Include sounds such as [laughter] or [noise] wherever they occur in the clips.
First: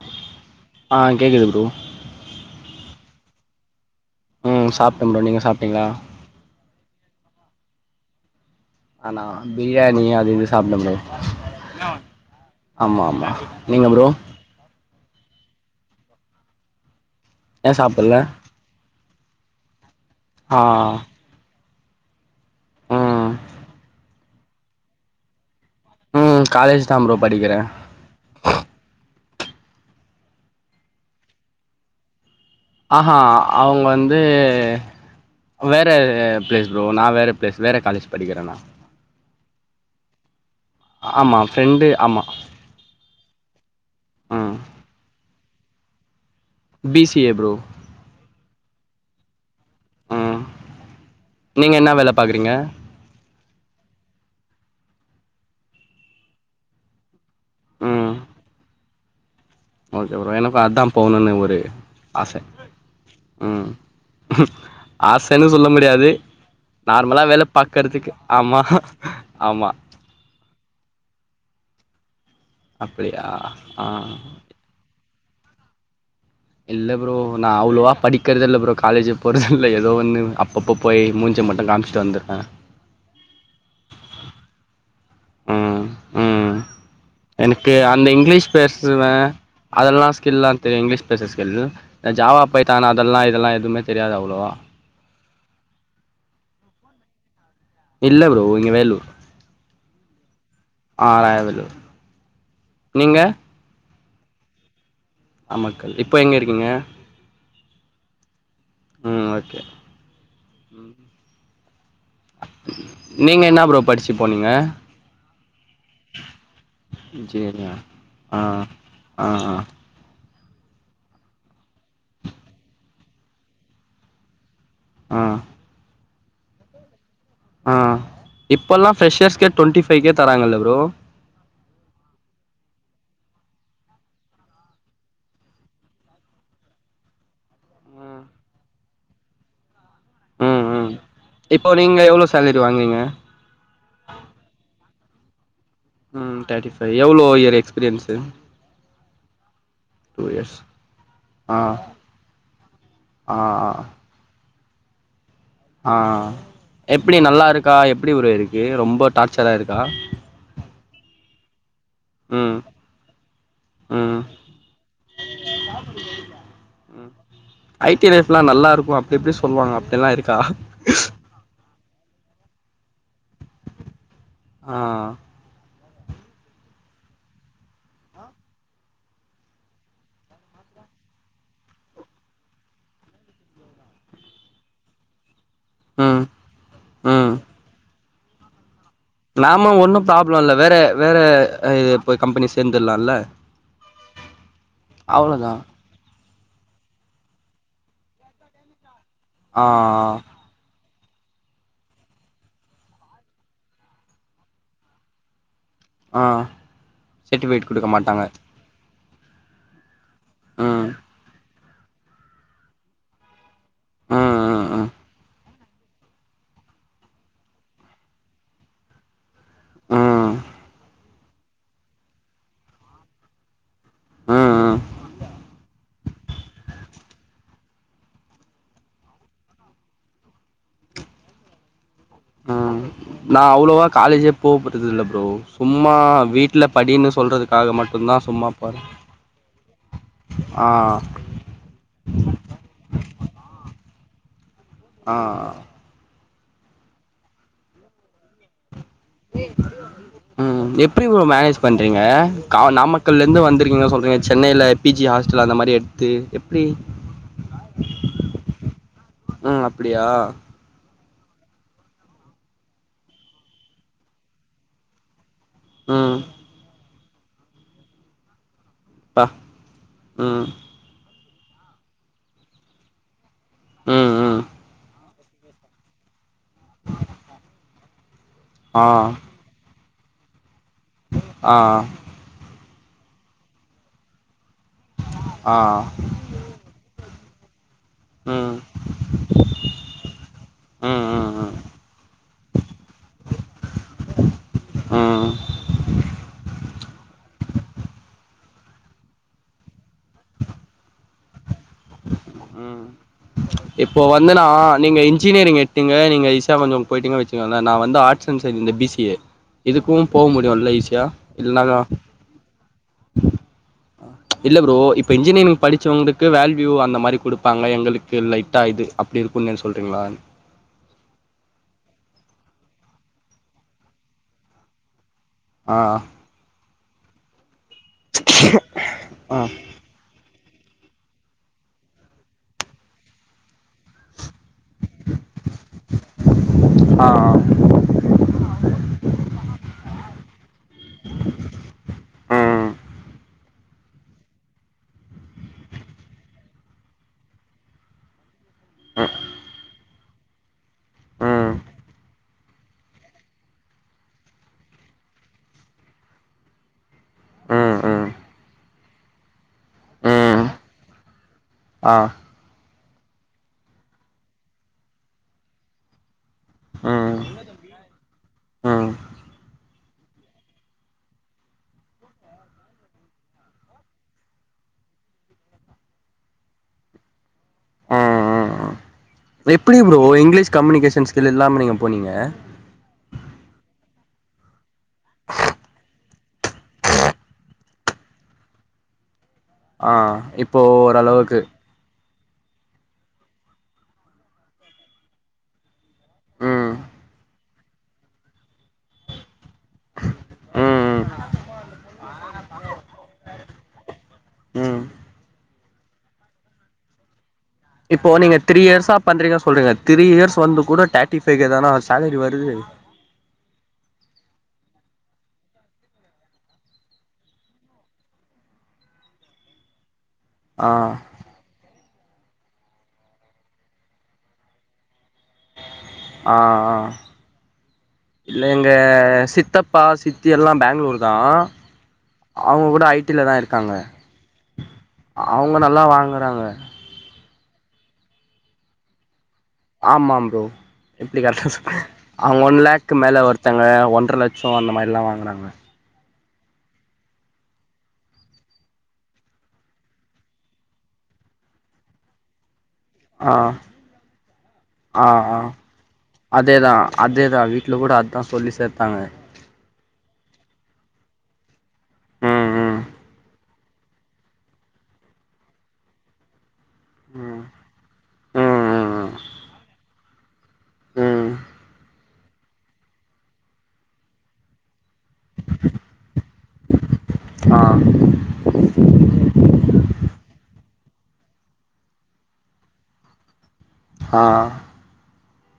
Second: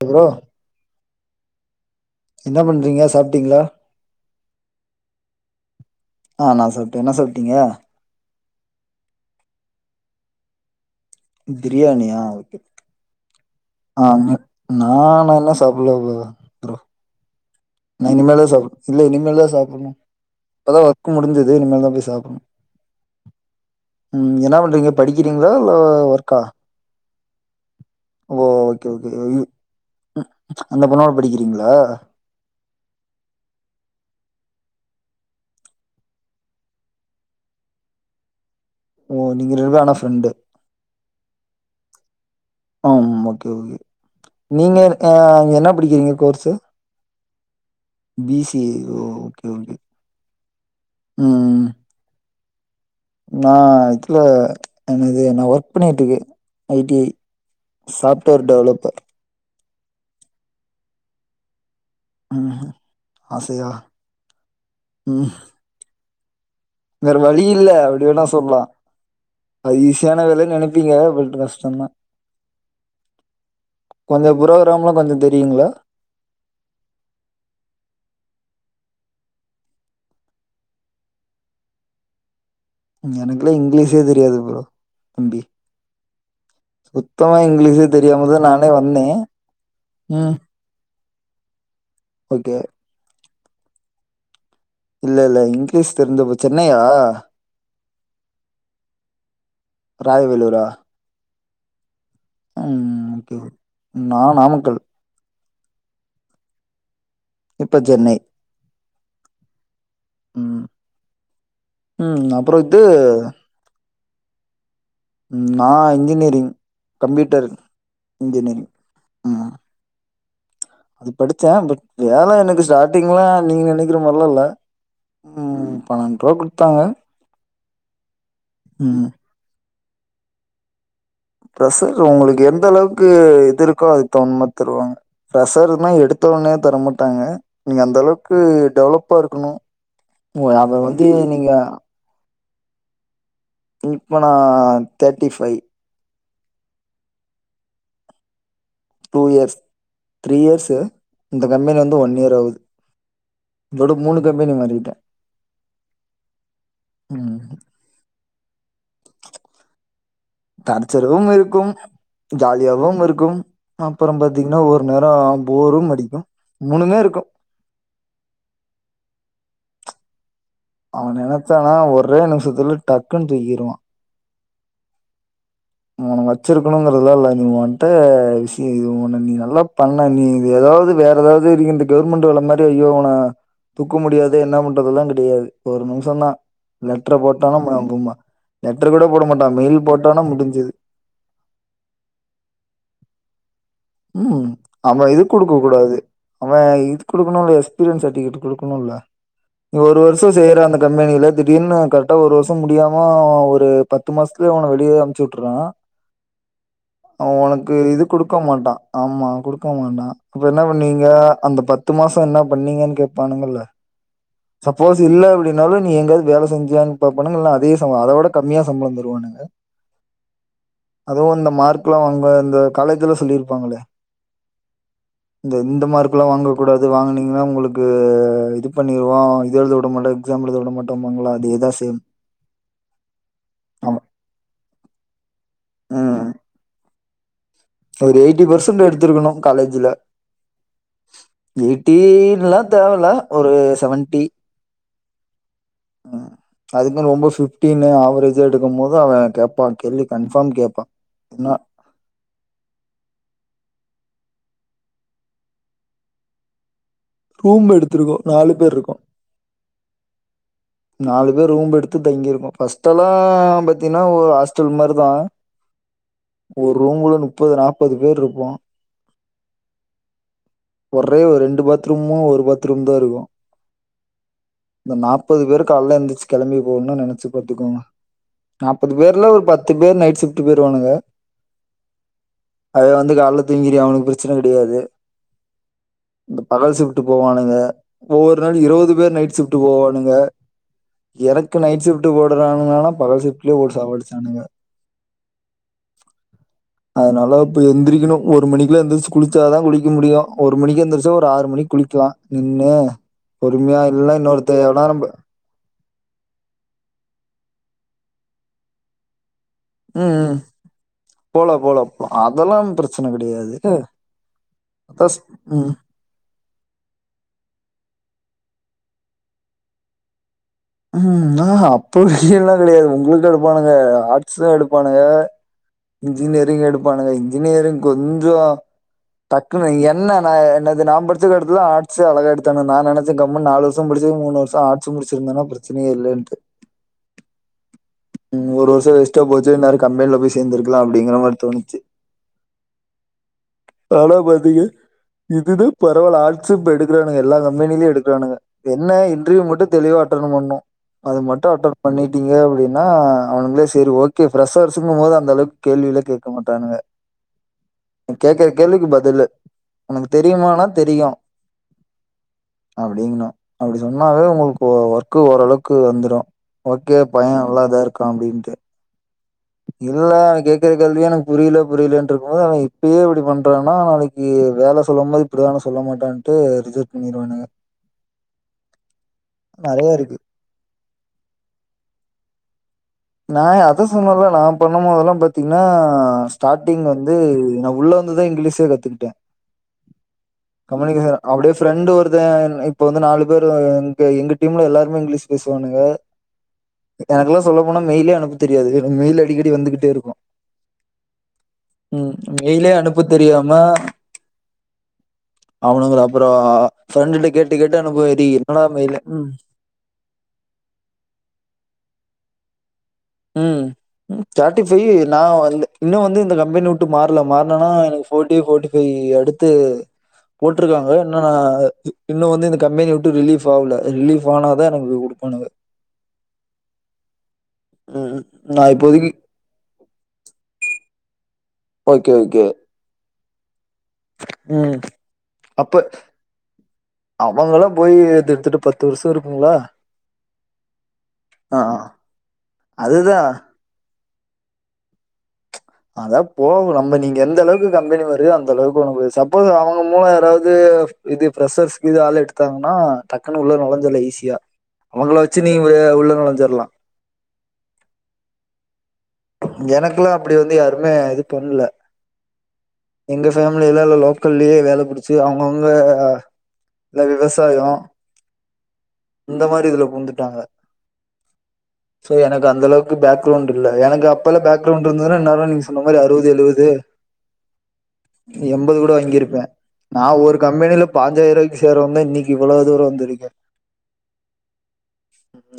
Bro ஆ கேக்குது bro என்னா பண்றீங்க சாப்டீங்ளா ம் சாப்ட்ட ப்ரோ நீங்க சாப்ட்டீங்ளா ஆ நா சாப்ட்ட என்ன சாப்டீங்க நானா பிரியாணி அது இது சாப்ட்ட ப்ரோ பிரியாணியா ஓகே ஆமா ஆமா நீங்க ஆ ப்ரோ நா நல்லா சாப்பல்ல ப்ரோ ப்ரோ ஏ நா சாப்பல்ல இனிமேல் தா சாப்பணு இல்ல இனிமேல்தா சாப்பணு ஆ இப்பதா ஒர்க்கு முடிஞ்சுது இனிமேல்தா போய் சாப்பணு ம் ம் என்ன பண்றீங்க படிக்கிறீங்ளா இல்ல ஒர்க்கா ம் காலேஜ் தா ப்ரோ படிக்கிறே ஓ ஓகே ஓகே அந்த பொண்ணோட படிக்கிறீங்ளா ஆஹா அவுங்க வந்து வேற ப்ளேஸ் ப்ரோ நா வேற ப்ளேஸ் வேற காலேஜ் படிக்கிற நா ஓ நீங்க ரெண்டு பேரு ஆனா ஃப்ரெண்டு ஆமா ஃப்ரெண்டு ஆமா ஆம் ஓகே ஓகே ம் நீங்க அ என்ன படிக்கிறீங்க course B C A bro B C A ஓ ஓகே ஓகே ம் ம் நீங்க என்ன வேல பாக்குறீங்க நா இதுல என்னது நான் ஒர்க் பண்ணிட்ருக்க ஐ டி ஐ ம் சாஃப்ட்வேர் டெவலப்பர் ஓகே ப்ரோ எனக்கு அதா போணுன்னு ஒரு ஆச ம் ம் ஆசையா ம் ஆசன்னு சொல்ல முடியாது வேற நார்மலா வேல வழி இல்ல அப்டி பாக்கறதுக்கு ஆமா ஆமா யான வேலன்னு நெனப்பீங்க பட் கஷ்டம்தா அப்படியா ஆ ப்ரோக்ராம்லா கொஞ்சோ தெரியுங்களா இல்ல ப்ரோ நா அவ்ளவா படிக்கறது இல்ல ப்ரோ காலேஜெ போறதுல்ல ஏதோ ஒன்னு அப்பப்போ போய் மூஞ்ச மட்டு காம்ச்சிட்டு வந்தற எனக்கெல்லா இங்கிலீஷே தெரியாது ப்ரோ தம்பி ம் ம் சுத்தமா எனக்கு இங்கிலீஷே அந்த தெரியாமதா இங்கிலீஷ் நானே வந்தே தெரி இங்லீஷ் பேச [unintelligible] ஜாவா ஓகே பைத்தான் அதெல்லா இதெல்லா எதுவுமே தெரியாது அவ்ளோவா இல்ல இல்ல இங்கிலீஷ் தெரிஞ்சப் சென்னையா இல்ல ப்ரோ இங்க வேலூர் ராயவேலூரா ஆ ராயவேலூர் ம் நீங்க ஓகே நான் நாமக்கல் இப்ப எங்க இருக்கீங்க இப்ப சென்னை ம் ஓகே ம் ம் அப்றோ இது நீங்க என்ன ப்ரோ படிச்சி போனீங்க நா இன்ஜினியரிங் கம்ப்யூட்டர் இன்ஜினியரிங்கா ஆ இன்ஜினியரிங் ஆ ம் அது படிச்ச பட் வேல எனக்கு ஸ்டார்டிங்ல நீங்க நினைக்கற மாரிலா இல்ல ஆ ஆ ம் பண்ணண்டு ரூபா குடுத்தாங்க ஆ இப்பல்லா ம். ஃப்ரெஷர்ஸ்கே டுவெண்ட்டி ஃபைவ் கே தராங்கல்ல ப்ரோ பிரசர் உங்களுக்கு எந்த அளவுக்கு இது இருக்கோ அது தகுந்த மாரி தருவாங்க ஃப்ரெஷர்னா எடுத்த உடனே தரமாட்டாங்க நீங்கள் அந்த அளவுக்கு டெவலப்பா இருக்கணு ம் ம் இப்போ நீங்க எவ்ளோ சேலரி வாங்றீங்க இப்ப நான் தேர்ட்டி ஃபைவ் ம் தேர்ட்டி ஃபைவ் எவ்ளோ year experience two years three இயர்ஸஸு இந்த ஆ கம்பெனி வந்து ஒன் இயர் ஆகுது ஆ இதோட ஆ மூணு கம்பெனி மாறிட்ட ஆ எப்டி ம். நல்லாருக்கா எப்டி ப்ரோ இருக்கு ரொம்ப டார்ச்சரா இருக்கா டார்ச்சரும் இருக்கும் ம் ஜாலியாவும் இருக்கும் ம் அப்பறம் பாத்தீங்கன்னா ஒரு நேரம் போரும் அடிக்கும் மூணுமே இருக்கு ஐ டி லைப்ல்லா நல்லாருக்கு அப்டி இப்டி சொல்வாங்க அப்டிலா இருக்கா அவ நெனச்சானா ஒரே நிமிஷத்துல டக்குன்னு தூக்கிருவா ஆ உன் வச்சிருக்கணுங்கறத இல்ல நீ ஒன்ட விஷயம் இது உன் நீ நல்லா பண்ண நீ இது ஏதாவது வேற ஏதாவது நீ இந்த கவர்மெண்ட் வேல அந்த மாரி ஐயோ இவன தூக்கவும் முடியாது என்ன பண்றது எல்லா கெடையாது ஒரு நிமிஷ ம் தா லெட்டரை ம் போட்டானா ம ம ம லெட்டர் கூட போட மாட்டா நாம மெயில் ஒன்னு போட்டானா ப்ராப்ளம் முடிஞ் இல்ல வேற வேற இப்ப போய் கம்பெனி சேர்ந்துலால ம் அவ இது குடுக்க கூடா அவே இது குடுக்கணுல எக்ஸ்பீரியன்ஸ் சர்டிபிகேட் குடுக்கணுல ஆ நீ ஒரு வருஷோ ஆ சேர்ற அந்த கம்பெனில திடீர்னு கரெக்டா ஒரு வருஷோ முடியாம ஒரு பத்து மாசத்துல உன்ன வெளிய அனுப் பிச்வுட்றா ஆ அவ சர்ட்டிஃபிகேட் உனக்கு இது மாட்டாங்க குடுக்க மாட்டா ஆமா குடுக்கமாட்டா இப்ப என்ன ம் பண்ணீங்க அந்த பத்து மாசோ என்ன பண்ணீங்கன்னு கேட்பானுங்க ல ம் ம் ம் சப்போஸ் இல்ல அப்டி நடுவுல நீ எங்கேயாவது வேல செஞ்சியான்னு பாப்பானுங்க இல்ல அதே சம்ப அதோட கம்மியா சம்பளோ தருவானுங்க ம் அதும் இந்த மார்க் எல்லா வாங்க இந்த காலேஜ்ல சொல்லிருப்பாங்களே ம் ம் இந்த இந்த மார்க் இப்பலா வாங்கக்கூடாது வாங்கனீங்கன்னா உங்களுக்கு இது பண்ணிருவோ இத எழுதவிடமாட்டோ எக்ஸாம் எழுத விட மாட்டோபாங்கள அதேதா சேம் ம் நா அவ்வளோவா ஆமா காலேஜே போ போறது இல்ல ப்ரோ சும்மா ம் வீட்ல படின்னு சொல்றது ஒரு எயிட்டி பெர்சன்ட் எடுத்திருக்கணு காலேஜ்ல ஆ எயிட்டி இதெல்லா தேவல்ல ஒரு செவன்டி ஆ ம் அதுக்கு மேல ரொம்ப ஃபீப்டினு ஆவரேஜ் இன்ட்ரிவியூ எடுக்கு போது அவே கேட்பா கேள்வி கன்ஃபார்ம் கேட்பா இன்னா ஏங்க கா நாமக்கல்ல இருந்து வந்திருக்கீங்க சொல்றீங்க சென்னேல பிஜி ஹாஸ்டல் அந்த மாரி எடுத்து எப்டி ரூம் எடுத்துருக்கோ நாலு பேர் இருக்கோ ம் அப்டியா நாலு பேர் ரூம்ப எடுத்து தங்கியிருக்கோ ஃபஸ்ட்டு எல்லா பாத்தீன்னா ஒரு ஹாஸ்டல் மாரிதா ம் ஒரு ரூம்ல முப்பது நாப்பது பேர் இருப்போ ட உம் ஒரே ஒரு ரெண்டு பாத்ரூமு ஒரு பாத்ரூம் தா இருக்கு ம் ம் நாப்பது பேரு கால்ல எந்திரிச்சு கெளம்பி போகணுனா நெனச்சு பாத்துக்கோங்க ஆ நாப்பது பேர்ல ஒரு பத் து பேர் நைட் ஷிஃப்ட்டு போயிருவானுக ஆ அவே வந்து கால்ல தூங்கிருவியா அவனுக்கு பிரெச்சன கெடையாது ஆ இந்த பகல் ஷிஃப்ட்டு போவானுங்க ஒவ்வொரு நாளு ம் ம் இருவது பேர் நைட் ஷிஃப்ட்டு போவா னுங்க ம் ம் எனக்கு நைட் ஷிஃப்ட்டு போடுறாங்கனானா பகல் ஷிஃப்ட்டுல போட்டு சாவடிச்சானுங்க ஆ அதனால இப்ப எந்திரிக்கணு ஒரு மணிக்குல எந்திரிச்சு குளிச்சா தா குளிக்க முடியு ஒரு மணிக்கு எந்திரிச்சா ஒரு ஆறு மணிக் குளிக்கலா நின்னு ம் பொறுமையா இப்போ இல்ல வந்து நா இன்னொருத்தே ஏ நீங்க இன்ஜினியரிங் எடுத்திங்க நீங்க ஈசியா கொஞ்சோ போயிட்டீங்க வச்சுக்கோளே நா வந்து ஆர்ஸ் அண்ட் சயின்ஸ் இந்த பி சி ஏ இதுக்கு ம் போக ம். முடியு ல ஈஸியா போலாம் இல்னாங்கா போலாம் போலாம். அதெல்லாம் பிரச்சனை கிடையாது அ இல்ல ப்ரோ இப்ப அதான் ஸ்- இன்ஜினியரிங் ம் படிச்சவுங்களு க்கு வேல்வியூ அந்த மாரி குடுப்பாங்க எங்களுக்கு லைட்டா இது அப்டி இருக்குன்னு எது சொல்றீங்களா ம் ஹு ஆ ஹா அப்டி எல்லா கெடையாது உங்களுக்கு எடுப்பானுக ஆர்ட்ஸ் தா எடுப்பானுக ஆ இன்ஜினியரிங் எடுப்பானுங்க இன்ஜினியரிங் கொஞ்சோ ஆ டக்குனு என்ன னா என்னது நா படிச்ச எடத்துல தா ஆட்ஸ் அழகா எடுத்தானுங்க நா நெனச்ச கம்முன் நாலு வர்ஷோ படிச்சது மூனு வர்ஷோ ஆட்ஸ் முடிச்சிருந்தா பிரச்சினையே இல்லன்ட்டு ஆ ம் ஒரு வர்ஷோ வேஸ்ட்டா போச்சு இந்நேரோ கம்பென்ல போய் சேந்துருக்கலா அப்டிங்கிற மார் தோணுச்சு அ தானா பாத்தீங்க இதுதா பரவால்ல ஆட்ஸு இப்ப எடுக்கறானுங்க எல்லா கம்பெனிலியு எடுக்கறானுக என்ன ம் இன்டர்வியூ மட்டு தெளிவா அட்டன் பண்ணு அது மட்டு ம் அட்டன் பண்ணிட்டீங்க அப்டின்னா அவனுங்ளே செரி ஓகே ஃப்ரெஷ்ஷர்ஸுங்கும் போது அந்தளவுக் கேள்வில்லா கேக்க மாட்டானுங்க [inaudible] ம் கேக்கற கேள்விக்கு பதிலு உனக்கு ம் தெரியுமானா தெரியும் ஆ அப்டிங்னு அப்டி சொன்னாவே உங்களுக்கு ஓ ஒர்க்கு ஓரளவுக் கு வந்துரு ஓகே ம் பைய நல்லா தா இருக்கா அப்டின்ட்டு [inaudible] இல்ல அவ கேக்கற கேள்வியே எனக் புரியில புரியிலன்ட்ருக்கும் போது அவ இப்பயே இப்டி பண்றான்னா அவ நாளைக் கி வேல சொல்லும் போது இப்டிதான சொல்ல மாட்டான்ட்டு ரிஜெக்ட் பண்ணிருவானுக எ எ எ ப்ரோ எப்பிடி நெறைய ப்ரோ இருக்கு இங்கிலீஷ் கம்யூனிகேஷன் ஸ்கில் இல்லாம நீங்க போனீங்க நா எ அதா சொன்னல்ல நா பண்ணும் போதெல்லா பாத்தீங்ன்னா ஸ்டாட்டிங் வந்து நா உள்ள வந்துதா இங்கிலீஷே கத்துக்கிட்டே ஆ இப்போ கம்யூனிகேஷன் ஓரளவுக்கு அப்டே ஃப்ரெண்டு் ஒருத்த ன் இப்ப வந்து நாலு பேரு அங்க எங்க டீம்ல எல்லார்மே இங்கிலீஷ் பேஸ்வானுக ம் எனக்குல்லா சொல்ல போனா மெயிலே அனுப்ப தெரியாது எனக் மெயில் அடிக்கடி வந்துகிட் டே இருக்கு ம் ம் மெயிலே அனுப்ப தெரியாம ம் அவனுங்கள அப்பறோ ஃப்ரண்டுட்ட கேட் இப்போ நீங்க த்ரீ இயர்ஸா பண்றீங்க சொல்றீங்களே த்ரீ இயர்ஸ் வந்து கூட தேட்டி ஃபை கே தானா சேலரி வருது ம் தேட்டி ஃபையி நா வந்து இன்னு வந்து இந்த கம்பெனி உட்டு மாற்ல மாற்னன்னா எனக்கு ஃபோட்டி ஃபோட்டி ஃபையி அடுத்து ஆ போட்ருக்காங்க இன்னு நா அ இன்னு வந்து இந்த கம்பெனிவுட்டு ரிலீஃப் ஆவல ரிலீஃப் ஆனாதா எனக்கு குடுப்பானுக ஆ ஆ ம் இல்ல நா எங்க இப்போதைக்கு சித்தப் பா சித்தி எல்லா பேங்ளூர் தா ஓகே ஓகே அவுங்க கூட ஐ டி ல தா இருக்காங்க ம் அவுங்க நல்லா வாங்கறாங்க அவுங்கல்லா போயி ஏத் எத்துட்டு பத்து வர்ஷோ இருக்குங்ளா ஆமா ப்ரோ எப்டி கரெட்டா ஸ் அவுங்க ஒன் லேக்க்கு அதுதா மேல ஒருத்தங்க ஒன்ற லட் சோ அந்த மாரில்லா வாங்கறாங்க அதா போவு நம்ம நீங்க எந்தளவுக்கு கம்பெனி வருது அந்தளவுக்கு உங்களுக் சப்போஸ் அவங்க மூலோ யாராவ்து இது ஃப்ரெஷ்ஷர்ஸ்கீது ஆள் எடுத்தாங்ன்னா ஆ டக்குன்னு உள்ள நொழஞ்சர்ல்லா ஈஸியா அவங்கள வச்சு நீ ஒரு உள்ள நொழஞ்சர்லா அதே தா வீட்ல கூட அதா சொல்லி சேத்தாங்க எனக்குல்லா அப்பிடி வந்து யாருமே இது பண்ல ம் எங்க ஃபேமிலி எல்லால்ல லோக்கல்லே வேல புடிச்சு அவ்ங்கவ்ங்க எல்லா ம் விவசாய இந்த மாரி இதுல பூந்துட்டாங்க சோ எனக்கு அந்த அளவுக்கு பேக்ரவுண்ட் இல்ல எனக்கு அப்பால பேக்ரவுண்ட் இருந்ததுனா இந்நேர நீங்க சொன்ன மாரி அறுவது எழுவது ஆ எம்பது கூட வாங்கிருப்பே நா ஒரு கம்பெனில பாஞ்சாயிரூவாக்கி சேரவும்ந்தா இன்னைக்கு இவளோ தூர வந்திருக்கே ஆ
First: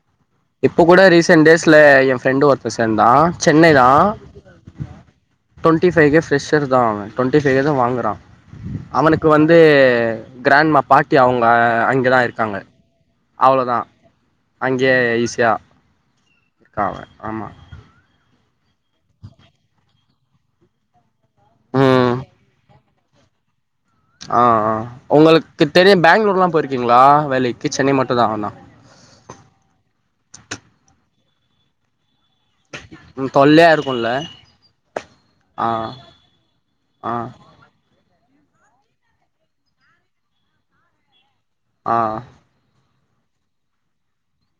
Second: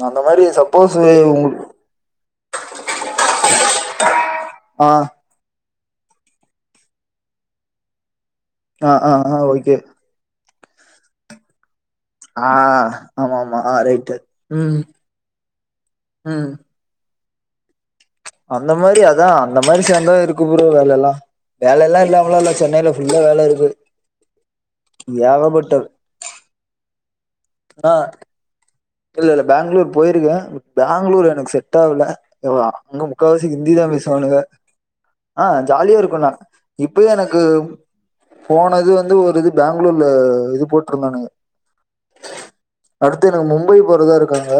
அந்த மாரி இப்ப சப்போஸ் கூட உங்க ரீசன்ட் டேஸ்ல எ ஃப்ரெண்டு ஒருத்த சேந்தா சென்னை தா ஆ ட்வெண்ட்டி ஃபைவ் கே ஃப்ரெஷ்ஷர் தா அவ டவெண்டி ஃபைவ் கே தா வாங்குறா ஆ ஆ அவனுக்கு ஆ வந்து ஓகே கிராண்மா பாட்டி அவ்ங்க அங் ஆ ஆமாம்மா ஆ ரைட்டு ம் ம் க்காவ ஆமா அந்த மாரி அதா அந்த மாரி சேந்த இருக்கு ப்ரோ வேலலா வேலலா ம் இல்லாமலா இல்ல சென்னைல ஃபுல்லா வேல இருக்கு ஆ ஆ ஒங்களுக்கு ஏகப்பட்டது தெரியு பேங்ளூர்லா போயிருக்கீங்ளா வேலைக்கு ஆ சென்னை மட்டுந்தானா இல்ல இல்ல பேங்களூர் போயிருக்கே பேங்களூர் எனக்கு செட் ஆவல எவா இன்னு ம் முக்காவாசி தொல்லையா ஹிந்தி தா இருக்குல்ல பேசுவானுங்க ஆ ஜாலியா இருக்குண்ணா இப்பயே ஆ எனக்கு போன இது வந்து ஒரு இது பேங்ளூர்ல இது போட்ருந்தானுங்க ஆ அடுத்து எனக்கு மும்பை போறதா இருக் க்காங்க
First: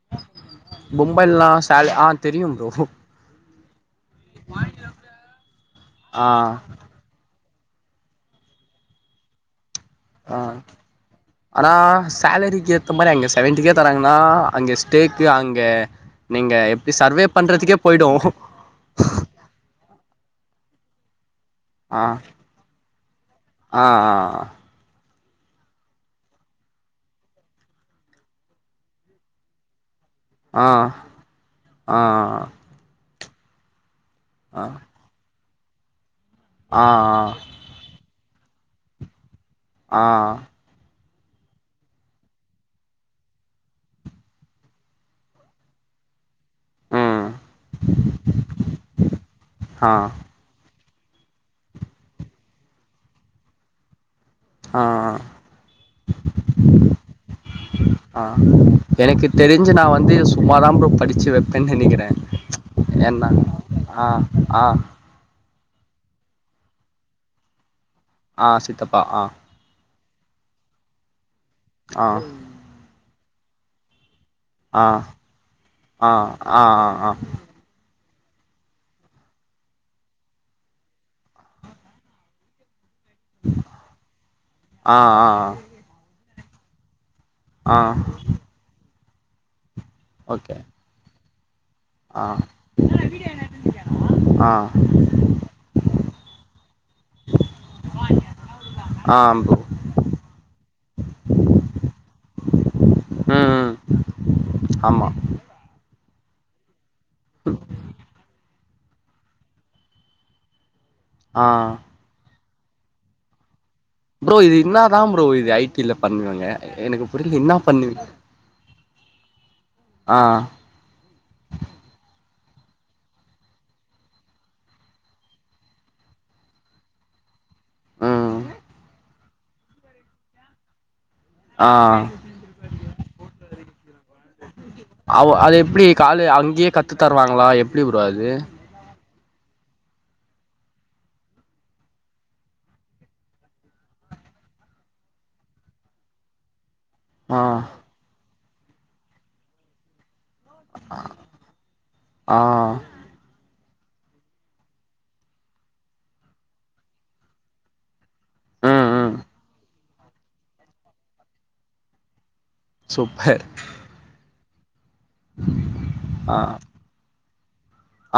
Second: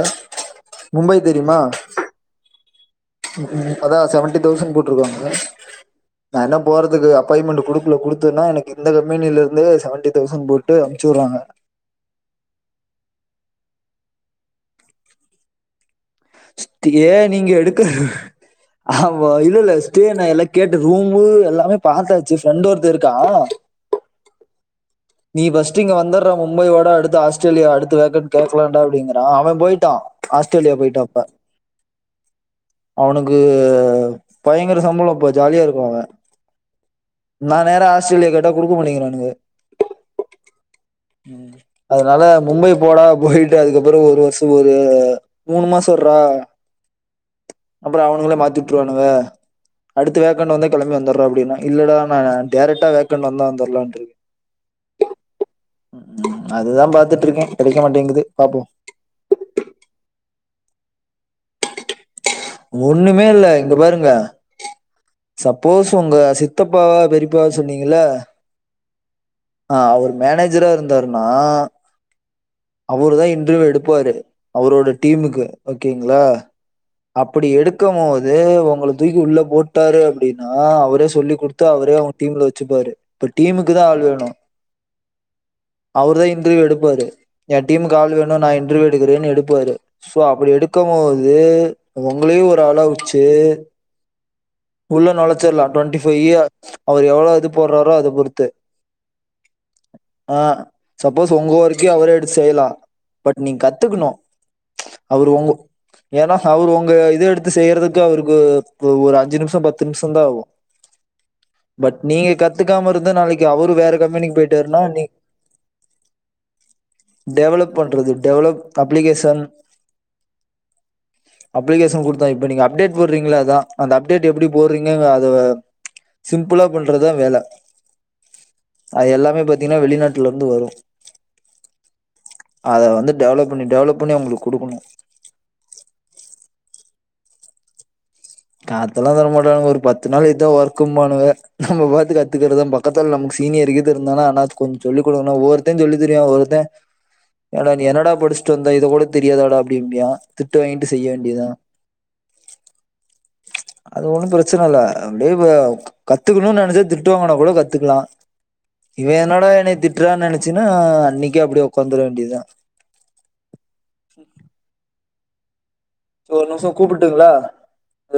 மும்பை பொம்பைல்லா தெரியுமா சேல ஆ தெரியு ப்ரோ ம் ம் அதா செவன்ட்டி தௌசண்ட் போட்ருக்காங்க ஆ நா என்ன போறது து அப்பாயின்மெண்டு குடுக்கல குடுத்தன்னா எனக்கு இந்த கம்பெனில இருந்தே செவண்ட்டி ஆ ஆனா சாலரி கேப் ரொம்பதா அங்க செவன்ட்டி கே தராங்கனா அங்கே ஸ்டேக்கு அங்க நீங்க எப்டி ஸ்டே சர்வே நீங்க பண்றதுக்கே எடுக்க போய்டு ஆமா இல்ல இல்ல ஸ்டே நா எல்லா கேட்டு ரூமு எல்லாமே பாத்தாச்சு ஃப்ரெண்டு ஒருத்த இருக்கா ஆ ஆ நீ ஃபஸ்ட்டு இங்க வந்துர்றா மும்பை வாடா அடுத்து ஆஸ்ட்ரேலியா அடுத்து வேகண்ட் கேக்கலாண்டா அப்டிங்கறா அவ போயிட்டா ஆ ஆ ஆஸ்ட்ரேலியா போயிட்டா இப்ப ஆ அவனுக்கு பயங்கற சம்பள இப்ப ஜாலியா இருக்கா அவ ஆ ஆ நா நேரா ஆஸ்ட்ரேலியா கேட்டா குடுக்க மாட்டிங்கிறானுங்க ஆ ம் அதனால மும்பை போடா போயிட்டு அதுக்கப்பற ஒரு வர்ஷ ஒரு மூணு மாச இர்றா ம் அப்பற அவனுங்களே மாத்தி வுட்டுருவானுங்க ஆ அடுத்த வேக் க்கண்ட் வந்தா கெளம்பி வந்துர்றோ அப்டின்னே இல்லடா நானு டேரக்டா வேகண்ட் வந்த வந்துர்லாண்ட்டு ஆ ம் அதுதா பாத்துட்ருக்கே கெடைக்க மாட்டேங்குது ஆ பாப்போ எனக்கு தெரிஞ்சு நாவந்து சும்மா தா ப்ரோ படிச்சு வெப் பேன் நெனைக்கிறே ஒண்ணுமே ஏனா இல்ல இங்க ஆ பாருங்க ஆ சப்போஸ் ஒங்க சித்தப்பாவா பெரியப்பா சொன்னீங்கல்ல ஆ சித்தப்பா ஆ ஆ அவர் மேனேஜரா இருந்தாருன்னா ஆ அவரு தா இன்டர்வியூ எடுப்பாரு ஆ அவரோட டீமுக்கு ஆ ஓகேங்களா ஆ ஆ ஆ அப்படி எடு க்கும்போது ஒங்கள தூக்கி உள்ள போட்டாரு அப்படின்னா அவரே சொல்லி குடுத்து அவரே அவங்க டீம்ல வச்சுப்பாரு இப்ப டீமுக்கு தா ஆள் வேணு ஆ ஆ அவரு தா இன்டர்வியூ எடுப்பாரு ஏ ஆ ஆ டீமுக்கு ஆள் வேணு நா இன்டர்வியூ எடுக்கிறேன்னு எடுப்பாரு சோ அப்டி ஓகே எடுக்கம் போது ஆ உங்களயும் ஒரு ஆளா வச்சு ஆ உள்ள நொழச்சர்லா ட்வெண்ட்டி ஃபைவ்யர் அவர் எவ்வளோ இது போடுறாரோ அத பொறுத்து ஆ அம்பு ஆ சப்போஸ் ஒங்க ஒருக்கயு அவரே எடுத்து செய்யலா பட் ம் நீங்க ம் கத்துக்கணு ஆமா அவரு ஒங்க ஏன்னா அவரு ஒங்க இத எடுத்து செய்யறதுக்கு அவருக்கு ஒரு அஞ்சு நிமிஷ பத்து நிமிஷந்தா ஆகும் ஆ பட் நீங்க கத்துக்காம இருந்தா நாளைக்கு அவரு வேற கம்பெனிக்கு ப்ரோ இது போயிட்டாருன்னா என்னாதா நீ ப்ரோ இது ஐ டி ல பண்ணுவாங்க எனக்கு புரியல என்னா டெவலப் பண்ணு பண்றது டெவலப் அப்ளிகேஷன் ஆ அப்ளிகேஷன் குடுத்தோ இப்ப நீங்க அப்டேட் போடுறீங்கல்ல அதா அந்த அப்டேட் எப்டி போடுறீங்க அத சிம்பிளா பண்றதுதா வேல ம் அது எல்லாமே பாத்தீங்கன்னா வெளிநாட்டுல இருந்து வரும் ஆ அத வந்து டெவலப் பண்ணி டெவலப் பண்ணி அவங்களுக்கு குடுக்கணு அவ அது எப்டி கால அங்கேயே கத்து தருவாங்களா எப்டி ப்ரோ அது கத்தெல்லா தர மாட்டானுங்க ஒரு பத்து நாள் இதுதான் ஒர்கும்பானுங்க நம்ம பாத்து கத்துக்கறதா பக்கத்துல நமக்கு சீனியருகீது இருந்தானா அண்ணா கொஞ்ச சொல்லி குடுங்கன்னா ஒவொரு தன் சொல்லி தரிவியா ஒருத்தெ ஆ ஏடா நீ என்னடா படிச்சுட்டு வந்த இத கூட தெரியாதாடா அப்பிடிம்பியா திட்டு வாங்கிட்டு செய்ய வேண்டியதுதா ஆ அது ஒண்ணு பிரச்சன இல்ல அப்டியே கத்துக்கணும்னு நெனைச்சா திட்டுவாங்கனா கூட கத்துக்கலா ம் இவ ம் என்னடா என்னய திட்டுறான்னு நினச்சின்னா அன்னைக்கே அப்டியே உக்காந்துர வேண்டியதுதா சூப்பர் தோ ஆ ஒருநிமிஷம் கூப்பிட்டுங்களா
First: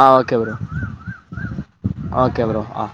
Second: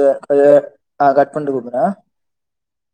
ஆ ஓகே அத ப்ரோ ஆ கட் பண்ணிட்டு கூப்பறே ஓகே ப்ரோ ஆ